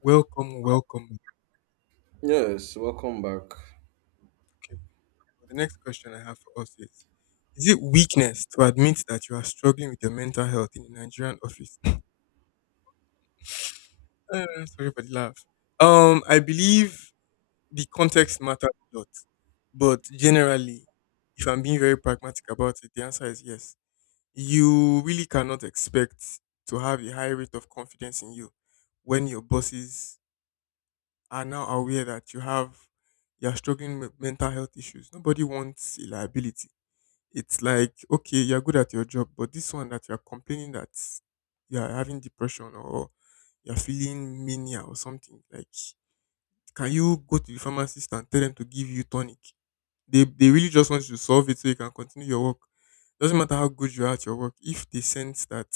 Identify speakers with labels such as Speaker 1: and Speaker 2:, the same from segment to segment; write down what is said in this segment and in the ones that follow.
Speaker 1: Welcome, welcome.
Speaker 2: Yes, welcome back.
Speaker 1: Okay. So the next question I have for us is it weakness to admit that you are struggling with your mental health in a Nigerian office? Sorry for the laugh. I believe the context matters a lot, but generally, if I'm being very pragmatic about it, the answer is yes. You really cannot expect to have a high rate of confidence in you when your bosses are now aware that you're struggling with mental health issues. Nobody wants a liability. It's like, okay, you're good at your job, but this one that you're complaining that you're having depression or you're feeling mania or something, like, can you go to the pharmacist and tell them to give you tonic? They really just want you to solve it so you can continue your work. Doesn't matter how good you are at your work, if they sense that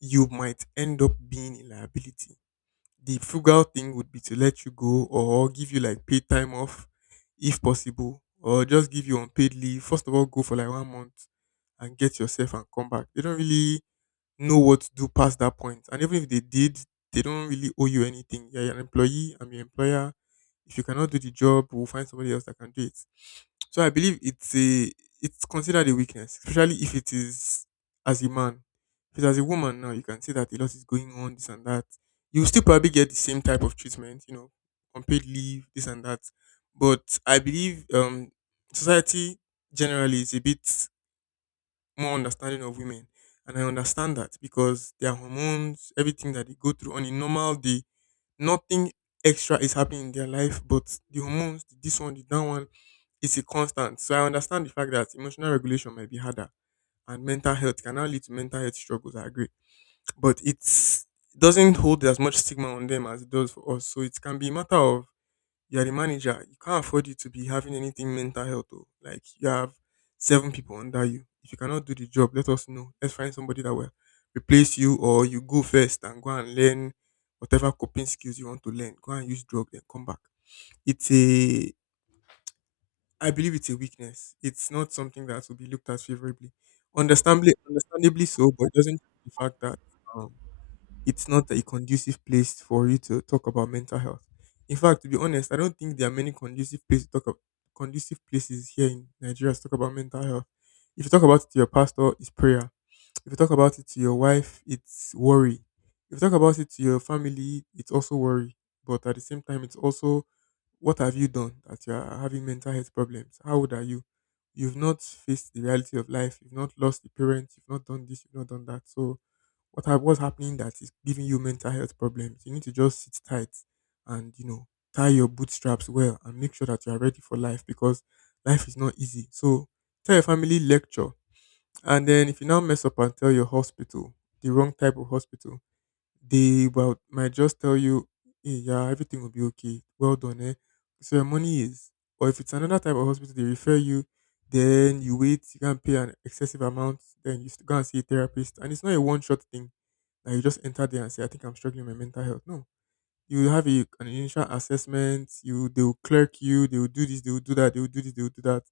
Speaker 1: you might end up being a liability, the frugal thing would be to let you go or give you like paid time off if possible, or just give you unpaid leave, first of all, go for like 1 month and get yourself and come back. They don't really know what to do past that point. And even if they did, they don't really owe you anything. Yeah. You're an employee, I'm your employer. If you cannot do the job, we'll find somebody else that can do it. So I believe it's considered a weakness, especially if it is as a man. If it's as a woman now, you can see that a lot is going on, this and that. You still probably get the same type of treatment, you know, unpaid leave, this and that. But I believe society generally is a bit more understanding of women. And I understand that because their hormones, everything that they go through on a normal day, nothing extra is happening in their life, but the hormones, the this one, the that one, it's a constant. So I understand the fact that emotional regulation might be harder and mental health can now lead to mental health struggles. I agree. But it doesn't hold as much stigma on them as it does for us. So it can be a matter of you're the manager. You can't afford you to be having anything mental health. Though. Like you have seven people under you. If you cannot do the job, let us know. Let's find somebody that will replace you, or you go first and go and learn whatever coping skills you want to learn. Go and use drug, then come back. It's a, I believe it's a weakness. It's not something that will be looked at favorably. Understandably, understandably so, but it doesn't change the fact that um, it's not a conducive place for you to talk about mental health. In fact, to be honest, I don't think there are many conducive places to talk about, conducive places here in Nigeria to talk about mental health. If you talk about it to your pastor, it's prayer. If you talk about it to your wife, it's worry. If you talk about it to your family, it's also worry. But at the same time, it's also, what have you done that you are having mental health problems? How old are you? You've not faced the reality of life. You've not lost a parent. You've not done this. You've not done that. So what's happening that is giving you mental health problems? You need to just sit tight and you know, tie your bootstraps well and make sure that you are ready for life because life is not easy. So tell your family lecture, and then if you now mess up and tell your hospital, the wrong type of hospital, they well might just tell you, hey, yeah, everything will be okay. Well done, eh? So your money is, or if it's another type of hospital, they refer you. Then you wait, you can't pay an excessive amount, then you go and see a therapist. And it's not a one shot thing that you just enter there and say, I think I'm struggling with my mental health. No. You have an initial assessment, you they will clerk you, they will do this, they will do that, they will do this, they will do that.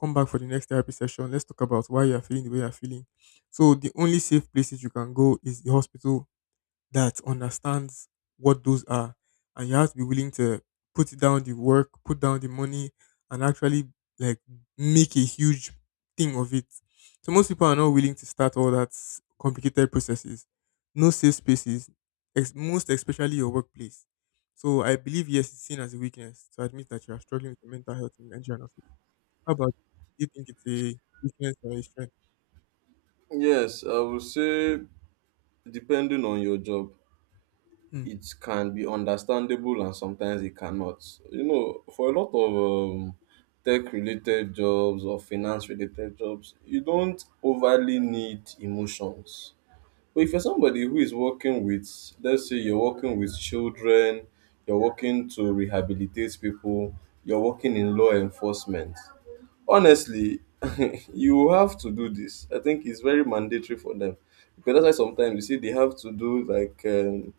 Speaker 1: Come back for the next therapy session. Let's talk about why you're feeling the way you're feeling. So the only safe places you can go is the hospital that understands what those are. And you have to be willing to put down the work, put down the money, and actually like make a huge thing of it. So most people are not willing to start all that complicated processes. No safe spaces, most especially your workplace. So I believe yes, it's seen as a weakness to admit that you are struggling with your mental health in Nigerian office. How about you? Do you think it's a weakness or a strength?
Speaker 2: Yes, I would say depending on your job,
Speaker 1: Hmm.
Speaker 2: it can be understandable and sometimes it cannot. You know, for a lot of tech related jobs or finance related jobs, you don't overly need emotions. But if you're somebody who is working with, let's say you're working with children, you're working to rehabilitate people, you're working in law enforcement. Honestly, you have to do this. I think it's very mandatory for them, because that's why sometimes you see they have to do like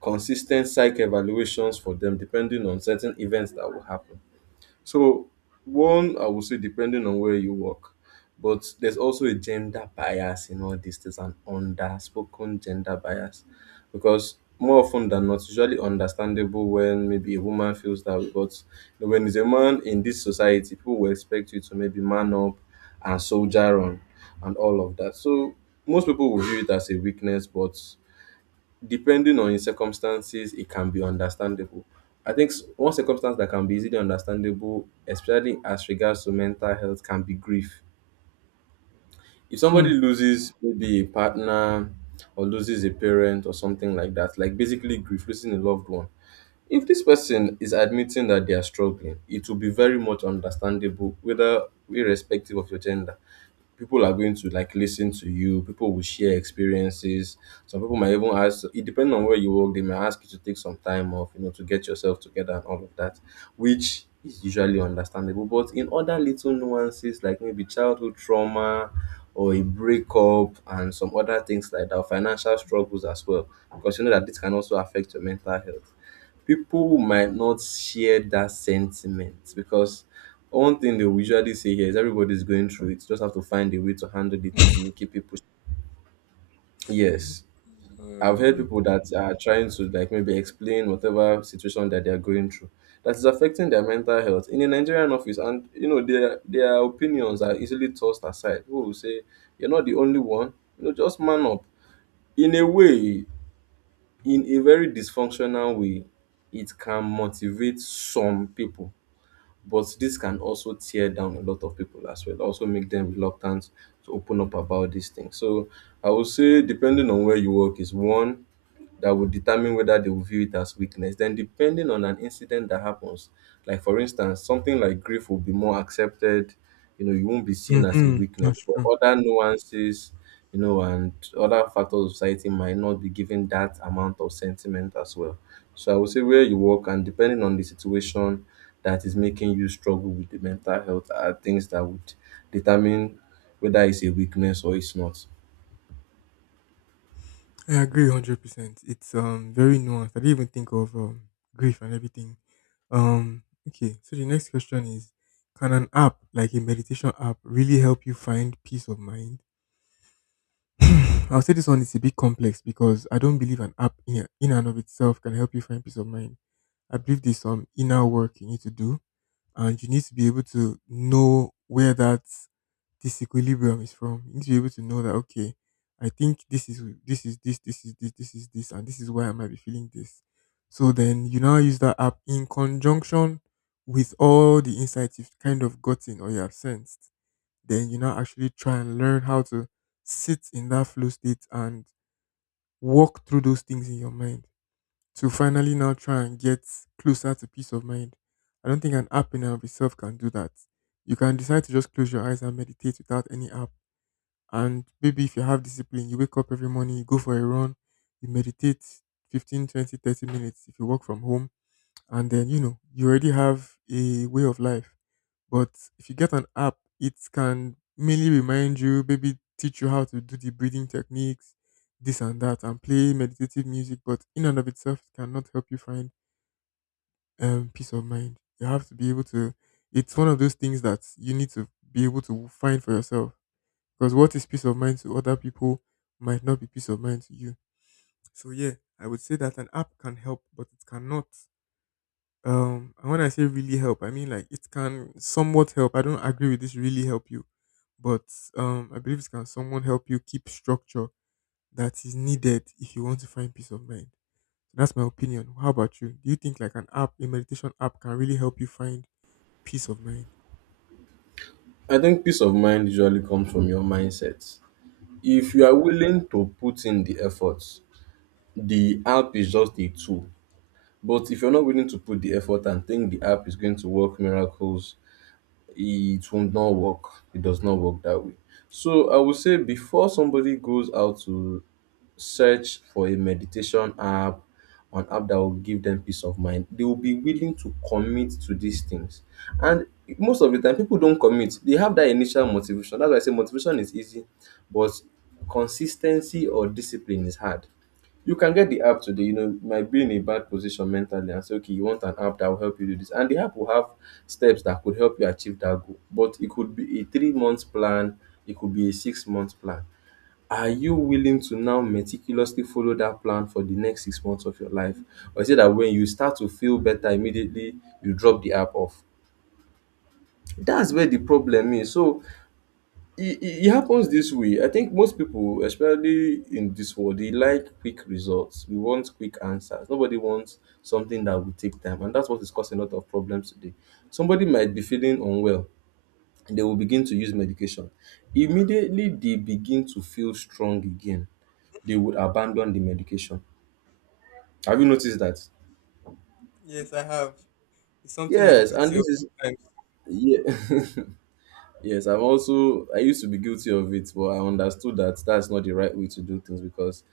Speaker 2: consistent psych evaluations for them depending on certain events that will happen. So one, I would say depending on where you work, but there's also a gender bias in all this. There's an underspoken gender bias, because more often than not, it's usually understandable when maybe a woman feels that way. But you know, when it's a man in this society, people will expect you to maybe man up and soldier on and all of that. So most people will view it as a weakness, but depending on your circumstances, it can be understandable. I think one circumstance that can be easily understandable, especially as regards to mental health, can be grief. If
Speaker 1: Hmm.
Speaker 2: somebody loses maybe a partner or loses a parent or something like that, like basically grief, losing a loved one. If this person is admitting that they are struggling, it will be very much understandable, whether irrespective of your gender, people are going to like listen to you, people will share experiences, some people might even ask, it depends on where you work, they may ask you to take some time off, you know, to get yourself together and all of that, which is usually understandable. But in other little nuances like maybe childhood trauma or a breakup and some other things like that, financial struggles as well, because you know that this can also affect your mental health, people might not share that sentiment, because one thing they will usually say here is everybody's going through it. Just have to find a way to handle it and you know, keep people. Yes, I've heard
Speaker 1: Uh,
Speaker 2: people that are trying to like maybe explain whatever situation that they are going through that is affecting their mental health in a Nigerian office, and you know their opinions are easily tossed aside. Who will say you're not the only one. You know, just man up. In a way, in a very dysfunctional way, it can motivate some people, but this can also tear down a lot of people as well, also make them reluctant to open up about these things. So I would say depending on where you work is one that would determine whether they will view it as weakness. Then, depending on an incident that happens, like for instance, something like grief will be more accepted. You know, you won't be seen as a
Speaker 1: mm-hmm.
Speaker 2: weakness,
Speaker 1: That's
Speaker 2: but
Speaker 1: true.
Speaker 2: other nuances, you know, and other factors of society might not be given that amount of sentiment as well. So, I would say where you work and depending on the situation that is making you struggle with the mental health are things that would determine whether it's a weakness or it's not.
Speaker 1: I agree 100%. It's very nuanced. I didn't even think of grief and everything. Um okay, so the next question is, can an app like a meditation app really help you find peace of mind? I'll say this one is a bit complex because I don't believe an app in and of itself can help you find peace of mind. I believe there's some inner work you need to do and you need to be able to know where that this equilibrium is from. You need to be able to know that okay, I think this is this and this is why I might be feeling this. So then you now use that app in conjunction with all the insights you've kind of gotten or you have sensed. Then you now actually try and learn how to sit in that flow state and walk through those things in your mind to finally now try and get closer to peace of mind. I don't think an app in and of itself can do that. You can decide to just close your eyes and meditate without any app. And maybe if you have discipline, you wake up every morning, you go for a run, you meditate 15, 20, 30 minutes if you work from home, and then you know, you already have a way of life. But if you get an app, it can mainly remind you, maybe teach you how to do the breathing techniques, this and that, and play meditative music. But in and of itself, it cannot help you find peace of mind. You have to be able it's one of those things that you need to be able to find for yourself because what is peace of mind to other people might not be peace of mind to you. So yeah, I would say that an app can help, but it cannot. And when I say really help, I mean like it can somewhat help. I don't agree with this really help you, but I believe it can somewhat help you keep structure that is needed if you want to find peace of mind. So, that's my opinion. How about you? Do you think like an app, a meditation app, can really help you find peace of mind?
Speaker 2: I think peace of mind usually comes from your mindset. If you are willing to put in the effort, the app is just a tool. But if you're not willing to put the effort and think the app is going to work miracles, it will not work. It does not work that way. So I would say before somebody goes out to search for a meditation app, an app that will give them peace of mind, they will be willing to commit to these things. And most of the time, people don't commit. They have that initial motivation. That's why I say motivation is easy, but consistency or discipline is hard. You can get the app today, you know, you might be in a bad position mentally and say, okay, you want an app that will help you do this. And the app will have steps that could help you achieve that goal. But it could be a 3 month plan, it could be a 6 month plan. Are you willing to now meticulously follow that plan for the next 6 months of your life? Or is it that when you start to feel better immediately, you drop the app off? That's where the problem is. So it happens this way. I think most people, especially in this world, they like quick results. We want quick answers. Nobody wants something that will take time. And that's what is causing a lot of problems today. Somebody might be feeling unwell and they will begin to use medication. Immediately, they begin to feel strong again, they would abandon the medication. Have you noticed that?
Speaker 1: Yes, I have. It's something I'm
Speaker 2: Yes, and
Speaker 1: guilty of.
Speaker 2: this is yeah. Yes, I used to be guilty of it, but I understood that that's not the right way to do things, because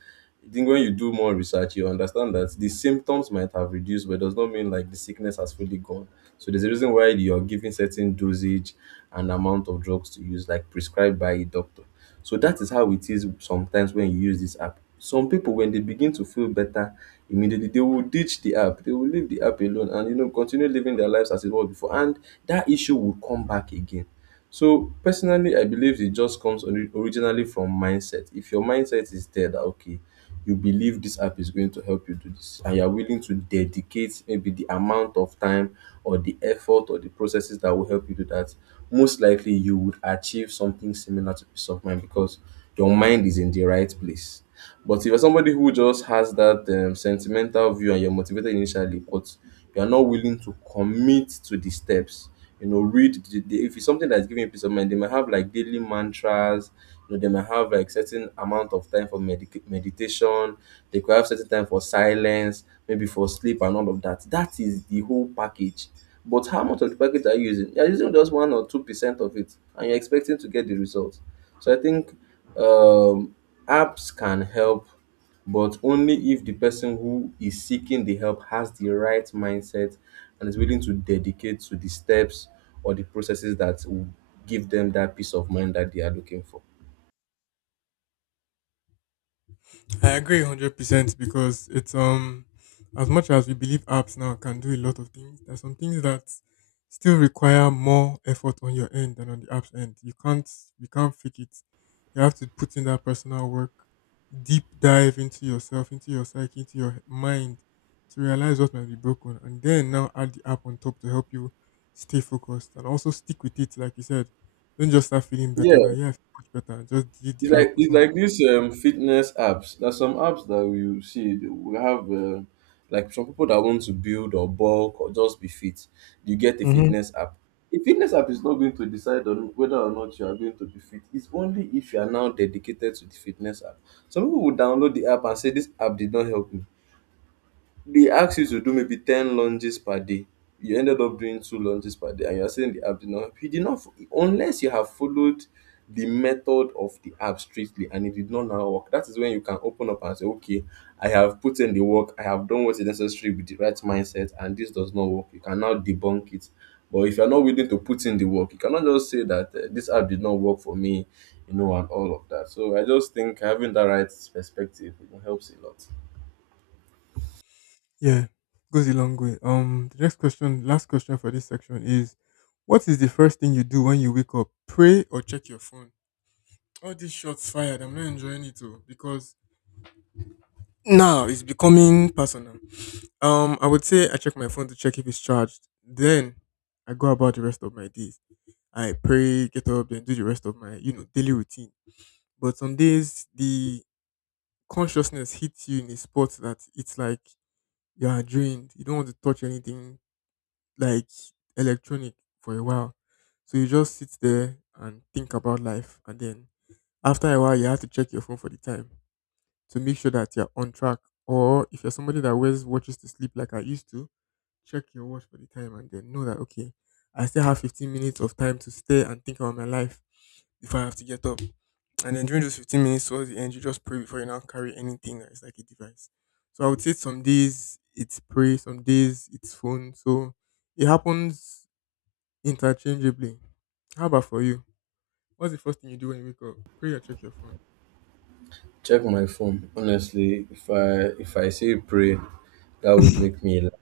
Speaker 2: I think when you do more research, you understand that the symptoms might have reduced, but it does not mean like the sickness has fully gone. So there's a reason why you're giving certain dosage and amount of drugs to use, like prescribed by a doctor. So that is how it is sometimes when you use this app. Some people, when they begin to feel better immediately, they will ditch the app. They will leave the app alone and you know continue living their lives as it was before. And that issue will come back again. So personally, I believe it just comes originally from mindset. If your mindset is there, that okay, you believe this app is going to help you do this and you are willing to dedicate maybe the amount of time or the effort or the processes that will help you do that, most likely you would achieve something similar to peace of mind, because your mind is in the right place. But if you're somebody who just has that sentimental view and you're motivated initially but you're not willing to commit to the steps, you know, read the if it's something that's giving you peace of mind, they might have like daily mantras, you know, they might have like certain amount of time for meditation, they could have certain time for silence, maybe for sleep and all of that. That is the whole package. But how much of the package are you using? You're using just 1 or 2 percent of it, and you're expecting to get the results. So I think um, apps can help but only if the person who is seeking the help has the right mindset and is willing to dedicate to the steps or the processes that will give them that peace of mind that they are looking for.
Speaker 1: I agree 100% because it's as much as we believe apps now can do a lot of things, there's some things that still require more effort on your end than on the app's end. You can't fake it. You have to put in that personal work, deep dive into yourself, into your psyche, into your mind to realize what might be broken and then now add the app on top to help you stay focused and also stick with it like you said. Don't just start feeling
Speaker 2: Yeah,
Speaker 1: better than yeah, I feel much better and just delete
Speaker 2: it's
Speaker 1: the app
Speaker 2: like
Speaker 1: or
Speaker 2: these fitness apps. There's some apps that you see they will have like some people that want to build or bulk or just be fit. You get a
Speaker 1: something.
Speaker 2: fitness app. A fitness app is not going to decide on whether or not you are going to be fit. It's only if you are now dedicated to the fitness app. Some people will download the app and say this app did not help me, they ask you to do maybe 10 lunges per day. You ended up doing two lunges per day and you're saying the app did not help. You did not, unless you have followed the method of the app strictly and it did not now work. That is when you can open up and say, okay, I have put in the work, I have done what is necessary with the right mindset, and this does not work. You can now debunk it. But if you're not willing to put in the work, you cannot just say that this app did not work for me, you know, and all of that. So I just think having that right perspective, you know, helps a lot.
Speaker 1: Yeah, goes a long way. The next question, last question for this section is, what is the first thing you do when you wake up? Pray or check your phone? All these shots fired. I'm not enjoying it though because now it's becoming personal. I would say I check my phone to check if it's charged. Then I go about the rest of my days. I pray, get up, then do the rest of my you know daily routine. But some days the consciousness hits you in a spot that it's like you are drained. You don't want to touch anything like electronic for a while. So you just sit there and think about life, and then after a while, you have to check your phone for the time to make sure that you're on track. Or if you're somebody that wears watches to sleep like I used to, check your watch for the time and then know that okay, I still have 15 minutes of time to stay and think about my life before I have to get up. And then during those 15 minutes towards the end, you just pray before you now carry anything that is like a device. So I would say some days it's pray, some days it's phone. So it happens interchangeably. How about for you? What's the first thing you do when you wake up? Pray or check your phone?
Speaker 2: Check my phone. Honestly, if I say pray, that would make me laugh.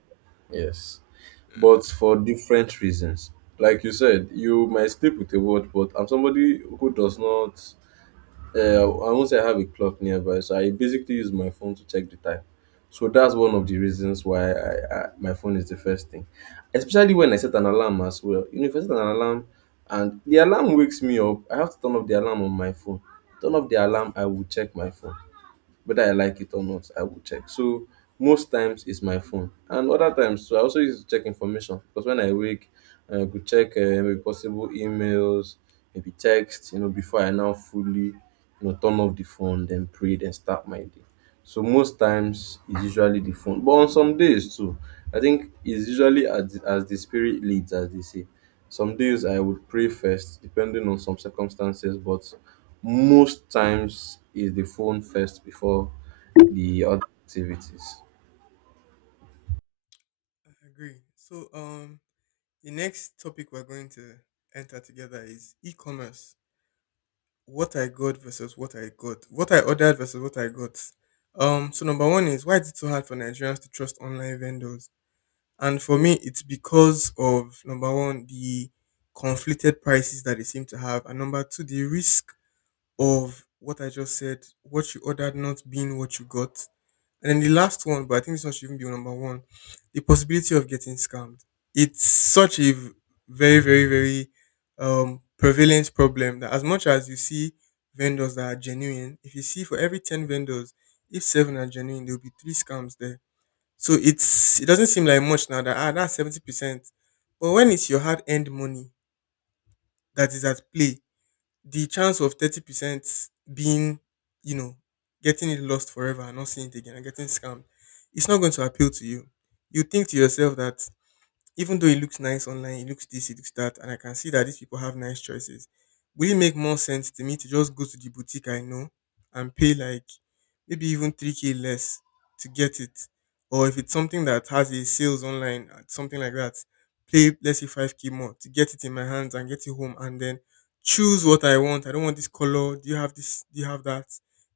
Speaker 2: Yes.
Speaker 1: I
Speaker 2: But for different reasons. Like you said, you might sleep with a watch, but I'm somebody who does not I won't say I have a clock nearby, so I basically use my phone to check the time. So that's one of the reasons why I my phone is the first thing. Especially when I set an alarm as well. You know, if I set an alarm and the alarm wakes me up, I have to turn off the alarm on my phone. Turn off the alarm, I will check my phone whether I like it or not, I will check. So most times it's my phone, and other times so I also use it to check information because when I wake, I could check maybe possible emails, maybe text, before I now fully, turn off the phone, then pray, then start my day. So most times it's usually the phone. But on some days too, I think it's usually as the spirit leads, as they say. Some days I would pray first, depending on some circumstances, but most times is the phone first before the other activities.
Speaker 1: agree. So, the next topic we're going to enter together is e-commerce. What I got versus what I got. What I ordered versus what I got. So number one is, why is it so hard for Nigerians to trust online vendors? And for me, it's because of number one, the conflicted prices that they seem to have, and number two, the risk of what I just said, what you ordered not being what you got. And then the last one, but I think this one should even be number one, the possibility of getting scammed. It's such a very, very, very prevalent problem that as much as you see vendors that are genuine, if you see for every 10 vendors, if seven are genuine, there'll be three scams there. So it doesn't seem like much now that, ah, that's 70%. But when it's your hard earned money that is at play, the chance of 30% being, you know, getting it lost forever and not seeing it again and getting scammed, it's not going to appeal to you. You think to yourself that even though it looks nice online, it looks this, it looks that, and I can see that these people have nice choices, will it make more sense to me to just go to the boutique I know and pay like maybe even 3k less to get it? Or if it's something that has a sales online, something like that, pay let's say 5k more to get it in my hands and get it home, and then choose what I want. I don't want this color. Do you have this? Do you have that?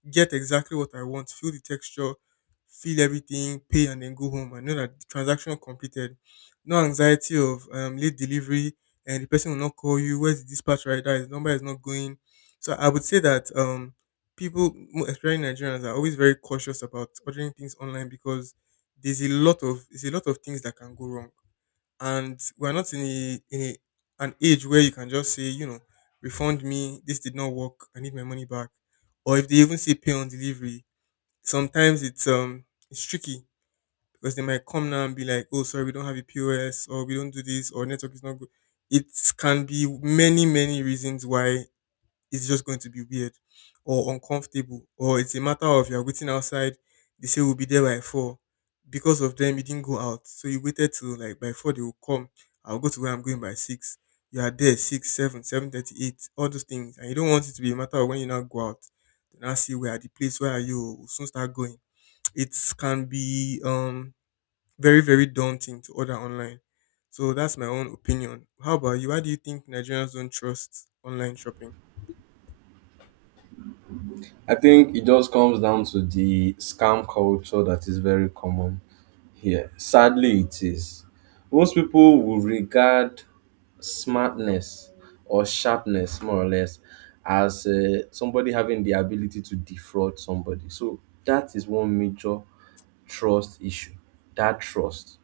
Speaker 1: Get exactly what I want. Feel the texture, feel everything, pay and then go home. I know that the transaction completed, no anxiety of late delivery, and the person will not call you, where's the dispatch rider, his number is not going. So I would say that people especially Nigerians are always very cautious about ordering things online because there's a lot of things that can go wrong, and we're not an age where you can just say, you know, refund me, this did not work, I need my money back. Or if they even say pay on delivery, sometimes it's tricky because they might come now and be like, oh, sorry, we don't have a POS or we don't do this or network is not good. It can be many, many reasons why it's just going to be weird or uncomfortable, or it's a matter of you're waiting outside. They say we'll be there by four. Because of them, you didn't go out. So you waited till like by four they will come. I'll go to where I'm going by six. You are there six, seven, 7:30, eight, all those things. And you don't want it to be a matter of when you now go out, then I see where are the place, where are you? We'll soon start going. It can be very, very daunting to order online. So that's my own opinion. How about you? Why do you think Nigerians don't trust online shopping?
Speaker 2: I think it just comes down to the scam culture that is very common here. Sadly, it is. Most people will regard smartness or sharpness, more or less, as somebody having the ability to defraud somebody. So that is one major trust issue. That trust.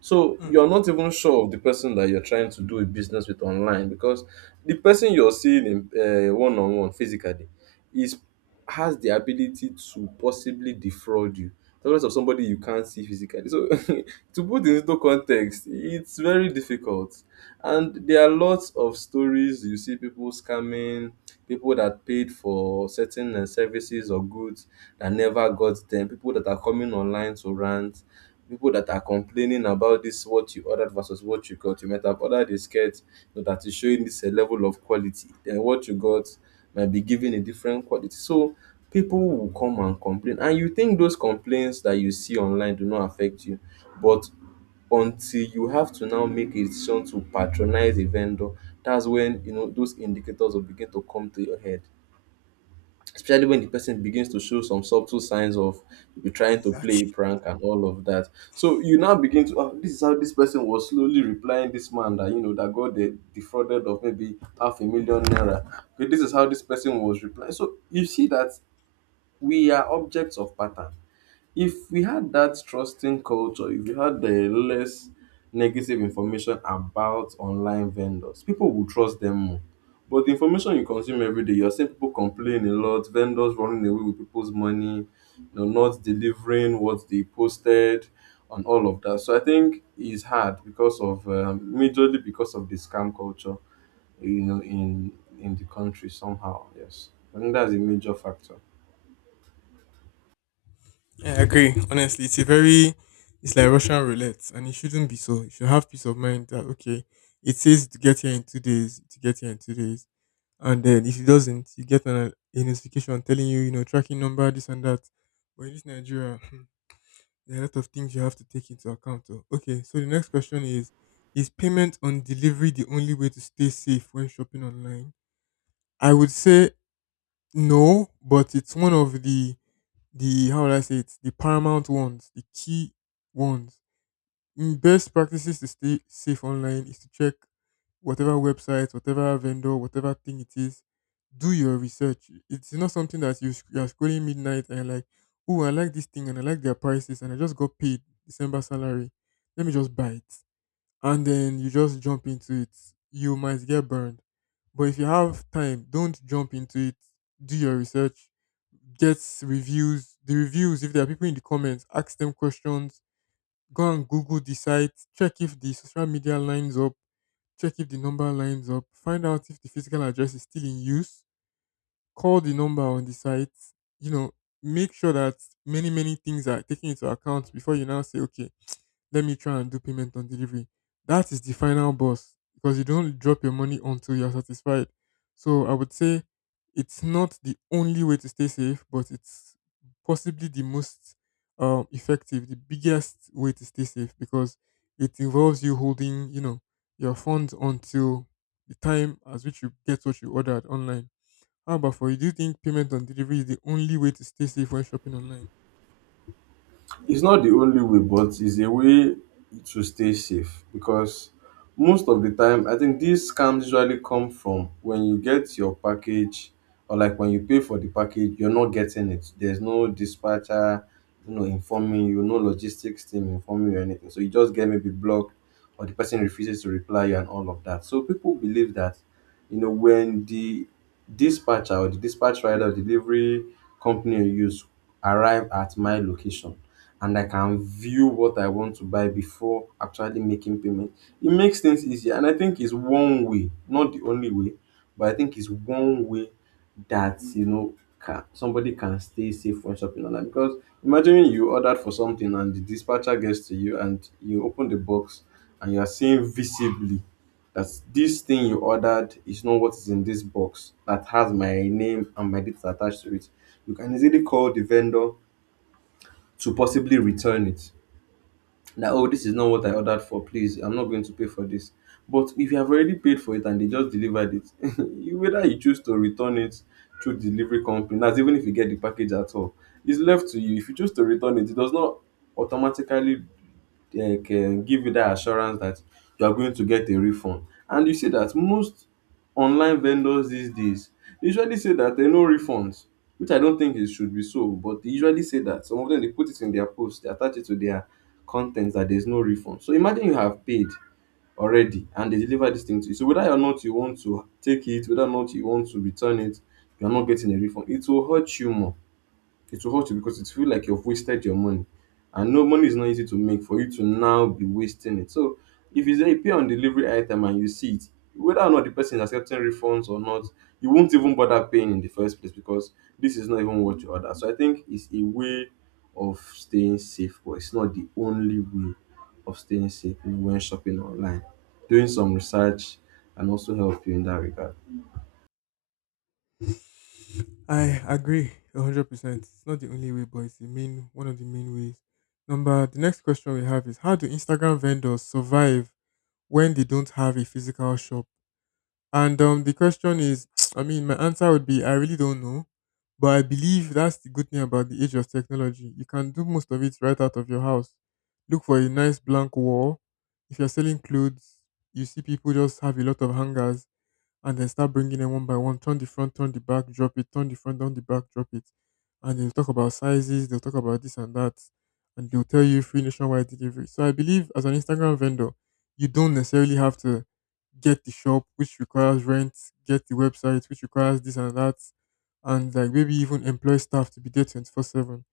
Speaker 2: So
Speaker 1: Hmm,
Speaker 2: you're not even sure of the person that you're trying to do a business with online because the person you're seeing in one-on-one physically is has the ability to possibly defraud you. The rest of somebody you can't see physically. So to put it into context, it's very difficult. And there are lots of stories you see people scamming, people that paid for certain services or goods that never got them, people that are coming online to rant, people that are complaining about this what you ordered versus what you got. You might have ordered a skirt but that is showing this a level of quality. Then what you got might be giving a different quality. So people will come and complain. And you think those complaints that you see online do not affect you. But until you have to now make a decision to patronize a vendor, that's when you know those indicators will begin to come to your head, especially when the person begins to show some subtle signs of you trying to play
Speaker 1: exactly.
Speaker 2: a prank and all of that. So you now begin to, oh, this is how this person was slowly replying this man that, you know, that got defrauded of maybe half a million naira. Okay, this is how this person was replying. So you see that we are objects of pattern. If we had that trusting culture, if we had the less negative information about online vendors, people would trust them more. But the information you consume every day, you're seeing people complain a lot, vendors running away with people's money, not delivering what they posted, and all of that. So I think it's hard because of majorly because of the scam culture, you know, in in the country somehow. Yes, I think that's a major factor.
Speaker 1: Yeah, I agree. Honestly, it's a very it's like Russian roulette, and it shouldn't be so. You should have peace of mind that, okay, it says to get here in 2 days, to get here in 2 days, and then if it doesn't, you get a notification telling you, you know, tracking number, this and that. But in this Nigeria, there are a lot of things you have to take into account. Oh. Okay, so the next question is payment on delivery the only way to stay safe when shopping online? I would say no, but it's one of the how would I say it, the paramount ones, the key ones. Best practices to stay safe online is to check whatever website, whatever vendor, whatever thing it is. Do your research. It's not something that you are scrolling midnight and you're like, oh, I like this thing and I like their prices and I just got paid December salary. Let me just buy it. And then you just jump into it. You might get burned. But if you have time, don't jump into it. Do your research. Get reviews. The reviews, if there are people in the comments, ask them questions, go and Google the site, check if the social media lines up, check if the number lines up, find out if the physical address is still in use, call the number on the site, you know, make sure that many, many things are taken into account before you now say, okay, let me try and do payment on delivery. That is the final boss because you don't drop your money until you're satisfied. So I would say it's not the only way to stay safe, but it's possibly the most effective, the biggest way to stay safe because it involves you holding, your funds until the time at which you get what you ordered online. How about for you? Do you think payment on delivery is the only way to stay safe when shopping online?
Speaker 2: It's not the only way, but it's a way to stay safe because most of the time, I think these scams usually come from when you get your package or like when you pay for the package, you're not getting it. There's no dispatcher, informing you, no logistics team informing you or anything. So you just get maybe blocked or the person refuses to reply you and all of that. So people believe that when the dispatcher or the dispatch rider or delivery company you use arrive at my location and I can view what I want to buy before actually making payment, it makes things easier. And I think it's one way, not the only way, but I think it's one way that, somebody can stay safe when shopping online. Because imagine you ordered for something and the dispatcher gets to you and you open the box and you are seeing visibly that this thing you ordered is not what is in this box that has my name and my details attached to it, you can easily call the vendor to possibly return it. That oh, this is not what I ordered for. Please, I'm not going to pay for this. But if you have already paid for it and they just delivered it, whether you choose to return it through the delivery company, that's even if you get the package at all, it's left to you. If you choose to return it, it does not automatically like can give you that assurance that you are going to get a refund. And you see that most online vendors these days usually say that they no refunds, which I don't think it should be so, but they usually say that. Some of them they put it in their post, they attach it to their con that there's no refund. So imagine you have paid already and they deliver this thing to you. So whether or not you want to take it, whether or not you want to return it, you're not getting a refund. It will hurt you more. It will hurt you because it feels like you've wasted your money. And no money is not easy to make for you to now be wasting it. So if it's a pay on delivery item and you see it, whether or not the person is accepting refunds or not, you won't even bother paying in the first place because this is not even what you order. So I think it's a way of staying safe, but it's not the only way of staying safe when shopping online. Doing some research can also help you in that regard.
Speaker 1: I agree 100%. It's not the only way, but it's the main one of the main ways. Number The next question we have is, how do Instagram vendors survive when they don't have a physical shop? And the question is, I mean my answer would be, I really don't know. But I believe that's the good thing about the age of technology. You can do most of it right out of your house. Look for a nice blank wall. If you're selling clothes, you see people just have a lot of hangers and then start bringing them one by one. Turn the front, turn the back, drop it. Turn the front, down the back, drop it. And they'll talk about sizes. They'll talk about this and that, and they'll tell you free nationwide delivery. So I believe as an Instagram vendor, you don't necessarily have to get the shop which requires rent, get the website which requires this and that, and like maybe even employ staff to be there 24/7.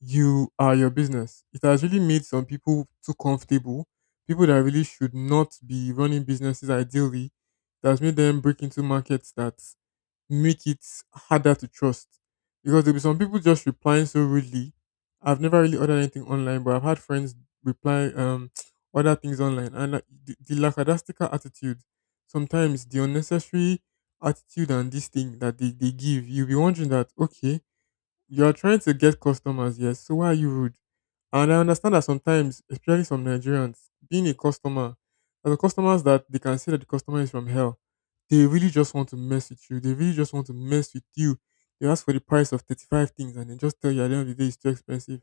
Speaker 1: You are your business. It has really made some people too comfortable. People that really should not be running businesses ideally, it has made them break into markets that make it harder to trust because there'll be some people just replying so rudely. I've never really ordered anything online, but I've had friends reply order things online, and like, the lackadaisical attitude, sometimes the unnecessary attitude and this thing that they give, you'll be wondering that, okay, you are trying to get customers, yes. So why are you rude? And I understand that sometimes, especially some Nigerians, being a customer, as the customers that they can say that the customer is from hell, they really just want to mess with you. They really just want to mess with you. They ask for the price of 35 things, and they just tell you at the end of the day it's too expensive,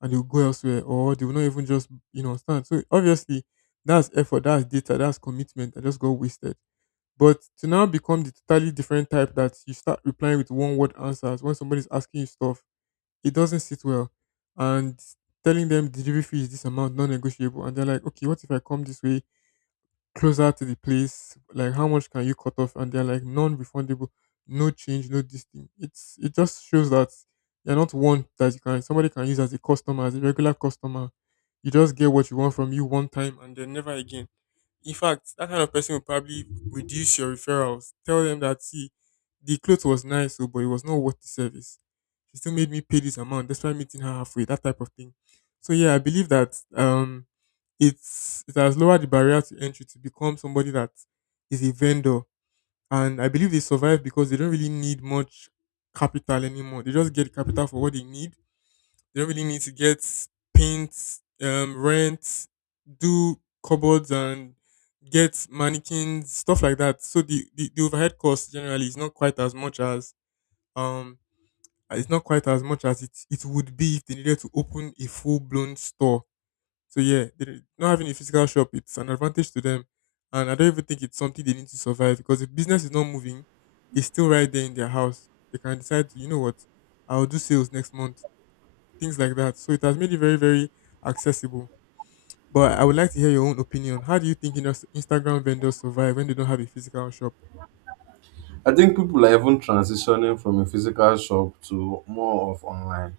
Speaker 1: and they'll go elsewhere, or they will not even just, stand. So obviously, that's effort, that's data, that's commitment that just got wasted. But to now become the totally different type that you start replying with one word answers when somebody's asking you stuff, it doesn't sit well. And telling them delivery fee is this amount, non-negotiable, and they're like, okay, what if I come this way closer to the place? Like, how much can you cut off? And they're like, non-refundable, no change, no this thing. It just shows that you're not one that you can somebody can use as a customer, as a regular customer. You just get what you want from you one time and then never again. In fact, that kind of person will probably reduce your referrals. Tell them that, see, the clothes was nice, oh, but it was not worth the service. She still made me pay this amount despite meeting her halfway. That type of thing. So yeah, I believe that it has lowered the barrier to entry to become somebody that is a vendor. And I believe they survive because they don't really need much capital anymore. They just get capital for what they need. They don't really need to get paint, rent, do cupboards and get mannequins, stuff like that. So the overhead cost generally is not quite as much as um it's not quite as much as it would be if they needed to open a full blown store. So yeah, not having a physical shop, it's an advantage to them, and I don't even think it's something they need to survive because if business is not moving, it's still right there in their house. They can decide to, you know what, I'll do sales next month, things like that. So it has made it very, very accessible. But I would like to hear your own opinion. How do you think Instagram vendors survive when they don't have a physical shop?
Speaker 2: I think people are even transitioning from a physical shop to more of online.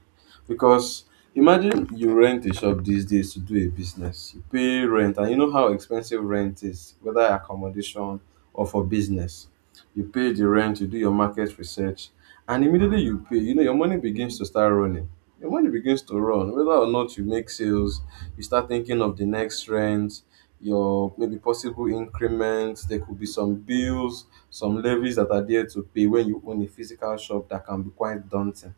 Speaker 2: Because imagine you rent a shop these days to do a business. You pay rent, and you know how expensive rent is, whether accommodation or for business. You pay the rent, you do your market research, and immediately you pay, your money begins to start running. Your money begins to run. Whether or not you make sales, you start thinking of the next rent, your maybe possible increments. There could be some bills, some levies that are there to pay when you own a physical shop that can be quite daunting.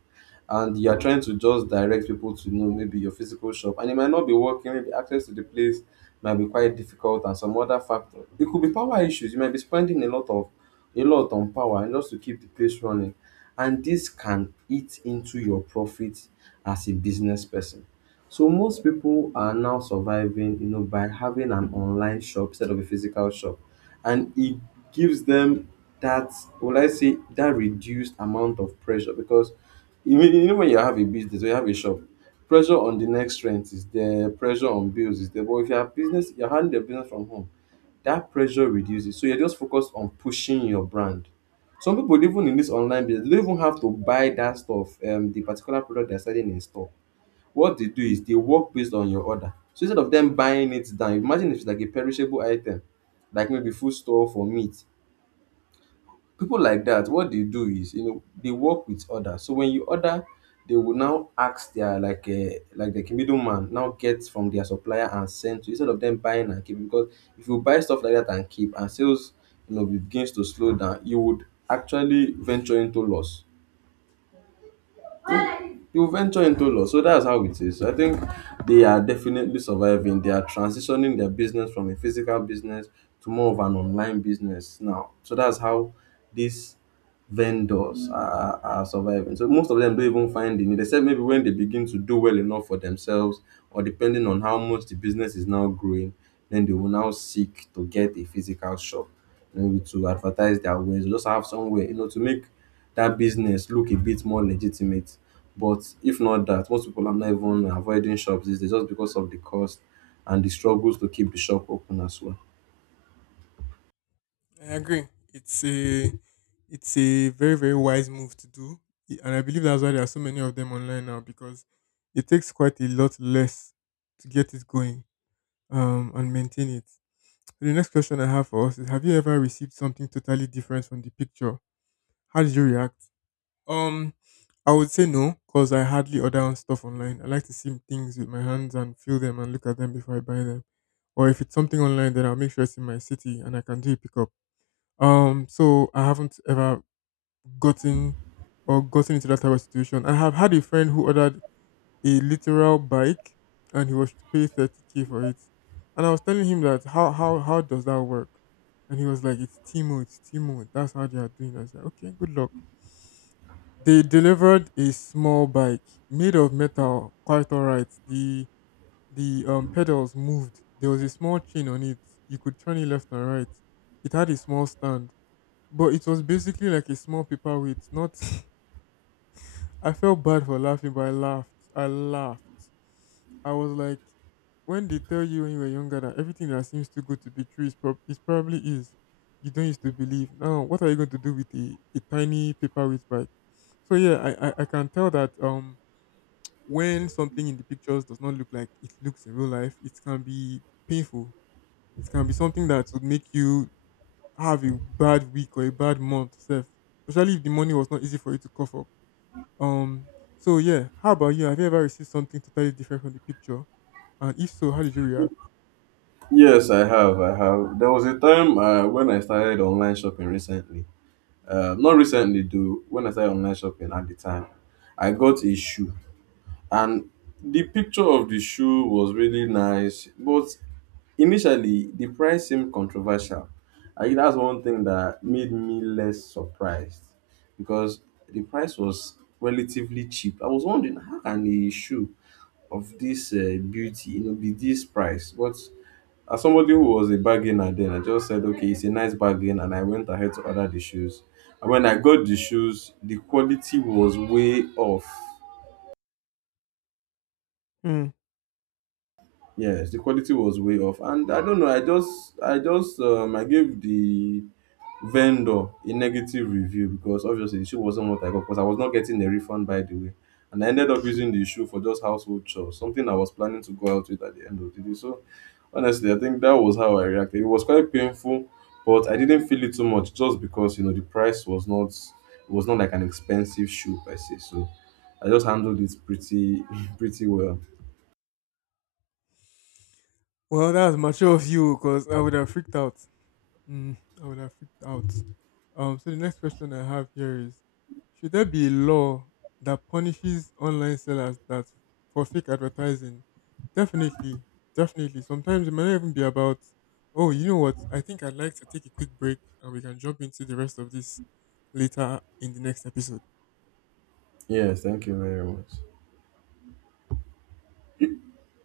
Speaker 2: And you are trying to just direct people to know maybe your physical shop, and it might not be working. Maybe access to the place might be quite difficult, and some other factor. It could be power issues. You might be spending a lot on power and just to keep the place running, and this can eat into your profit as a business person. So most people are now surviving, by having an online shop instead of a physical shop, and it gives them that, will I say, that reduced amount of pressure because you know when you have a business or you have a shop, pressure on the next rent is there, pressure on bills is there. But if you have business, you're handling your business from home, that pressure reduces. So you're just focused on pushing your brand. Some people even in this online business, they don't even have to buy that stuff, the particular product they're selling in store, what they do is they work based on your order. So instead of them buying it down, imagine if it's like a perishable item, like maybe food store for meat. People like that, what they do is they work with order. So when you order, they will now ask their like a like the middleman now gets from their supplier and send to, instead of them buying and keeping, because if you buy stuff like that and keep and sales begins to slow down, you would actually venture into loss. You venture into law. So that's how it is. So I think they are definitely surviving. They are transitioning their business from a physical business to more of an online business now. So that's how this vendors are surviving. So most of them don't even find the need, except maybe when they begin to do well enough for themselves, or depending on how much the business is now growing, then they will now seek to get a physical shop, maybe to advertise their wares, or just have somewhere, to make that business look a bit more legitimate. But if not that, most people are not even avoiding shops. It's just because of the cost and the struggles to keep the shop open as well.
Speaker 1: I agree. It's a it's a very very wise move to do. And I believe that's why there are so many of them online now because it takes quite a lot less to get it going, and maintain it. The next question I have for us is: have you ever received something totally different from the picture? How did you react? Um, I would say no because I hardly order on stuff online. I like to see things with my hands and feel them and look at them before I buy them. Or if it's something online, then I'll make sure it's in my city and I can do a pickup. So I haven't ever gotten or gotten into that type of situation. I have had a friend who ordered a literal bike and he was to pay 30K for it. And I was telling him that, how how does that work? And he was like, "It's Timo, it's Timo. That's how they are doing." I was like, "Okay, good luck." They delivered a small bike made of metal, quite alright. The pedals moved. There was a small chain on it. You could turn it left and right. It had a small stand, but it was basically like a small paperweight, not I felt bad for laughing, but I laughed. I laughed. I was like, when they tell you when you were younger that everything that seems too good to be true is probably is, you don't used to believe. Now, what are you going to do with a tiny paperweight bike? So yeah, I can tell that when something in the pictures does not look like it looks in real life, it can be painful. It can be something that would make you have a bad week or a bad month, self. Especially if the money was not easy for you to cough up. Um, so yeah, how about you? Have you ever received something totally different from the picture? And if so, how did you react?
Speaker 2: Yes, I have. I have. There was a time when I started online shopping recently. Not recently, though. When I started online shopping at the time, I got a shoe. And the picture of the shoe was really nice, but initially the price seemed controversial. And that's one thing that made me less surprised because the price was relatively cheap. I was wondering how can a shoe of this beauty, be this price? But as somebody who was a bargainer then, I just said, okay, it's a nice bargain, and I went ahead to order the shoes. And when I got the shoes, the quality was way off.
Speaker 1: Hmm.
Speaker 2: Yes, the quality was way off, and I don't know. I gave the vendor a negative review because obviously the shoe wasn't what I got because I was not getting a refund by the way, and I ended up using the shoe for just household chores, something I was planning to go out with at the end of the day. So honestly, I think that was how I reacted. It was quite painful, but I didn't feel it too much just because the price was not, it was not like an expensive shoe per se. So I just handled it pretty, pretty well.
Speaker 1: Well, that was mature of you because I would have freaked out. Mm, I would have freaked out. So the next question I have here is: should there be a law that punishes online sellers that for fake advertising? Definitely, definitely. Sometimes it might not even be about. Oh, you know what? I think I'd like to take a quick break, and we can jump into the rest of this later in the next episode.
Speaker 2: Yes, thank you very much.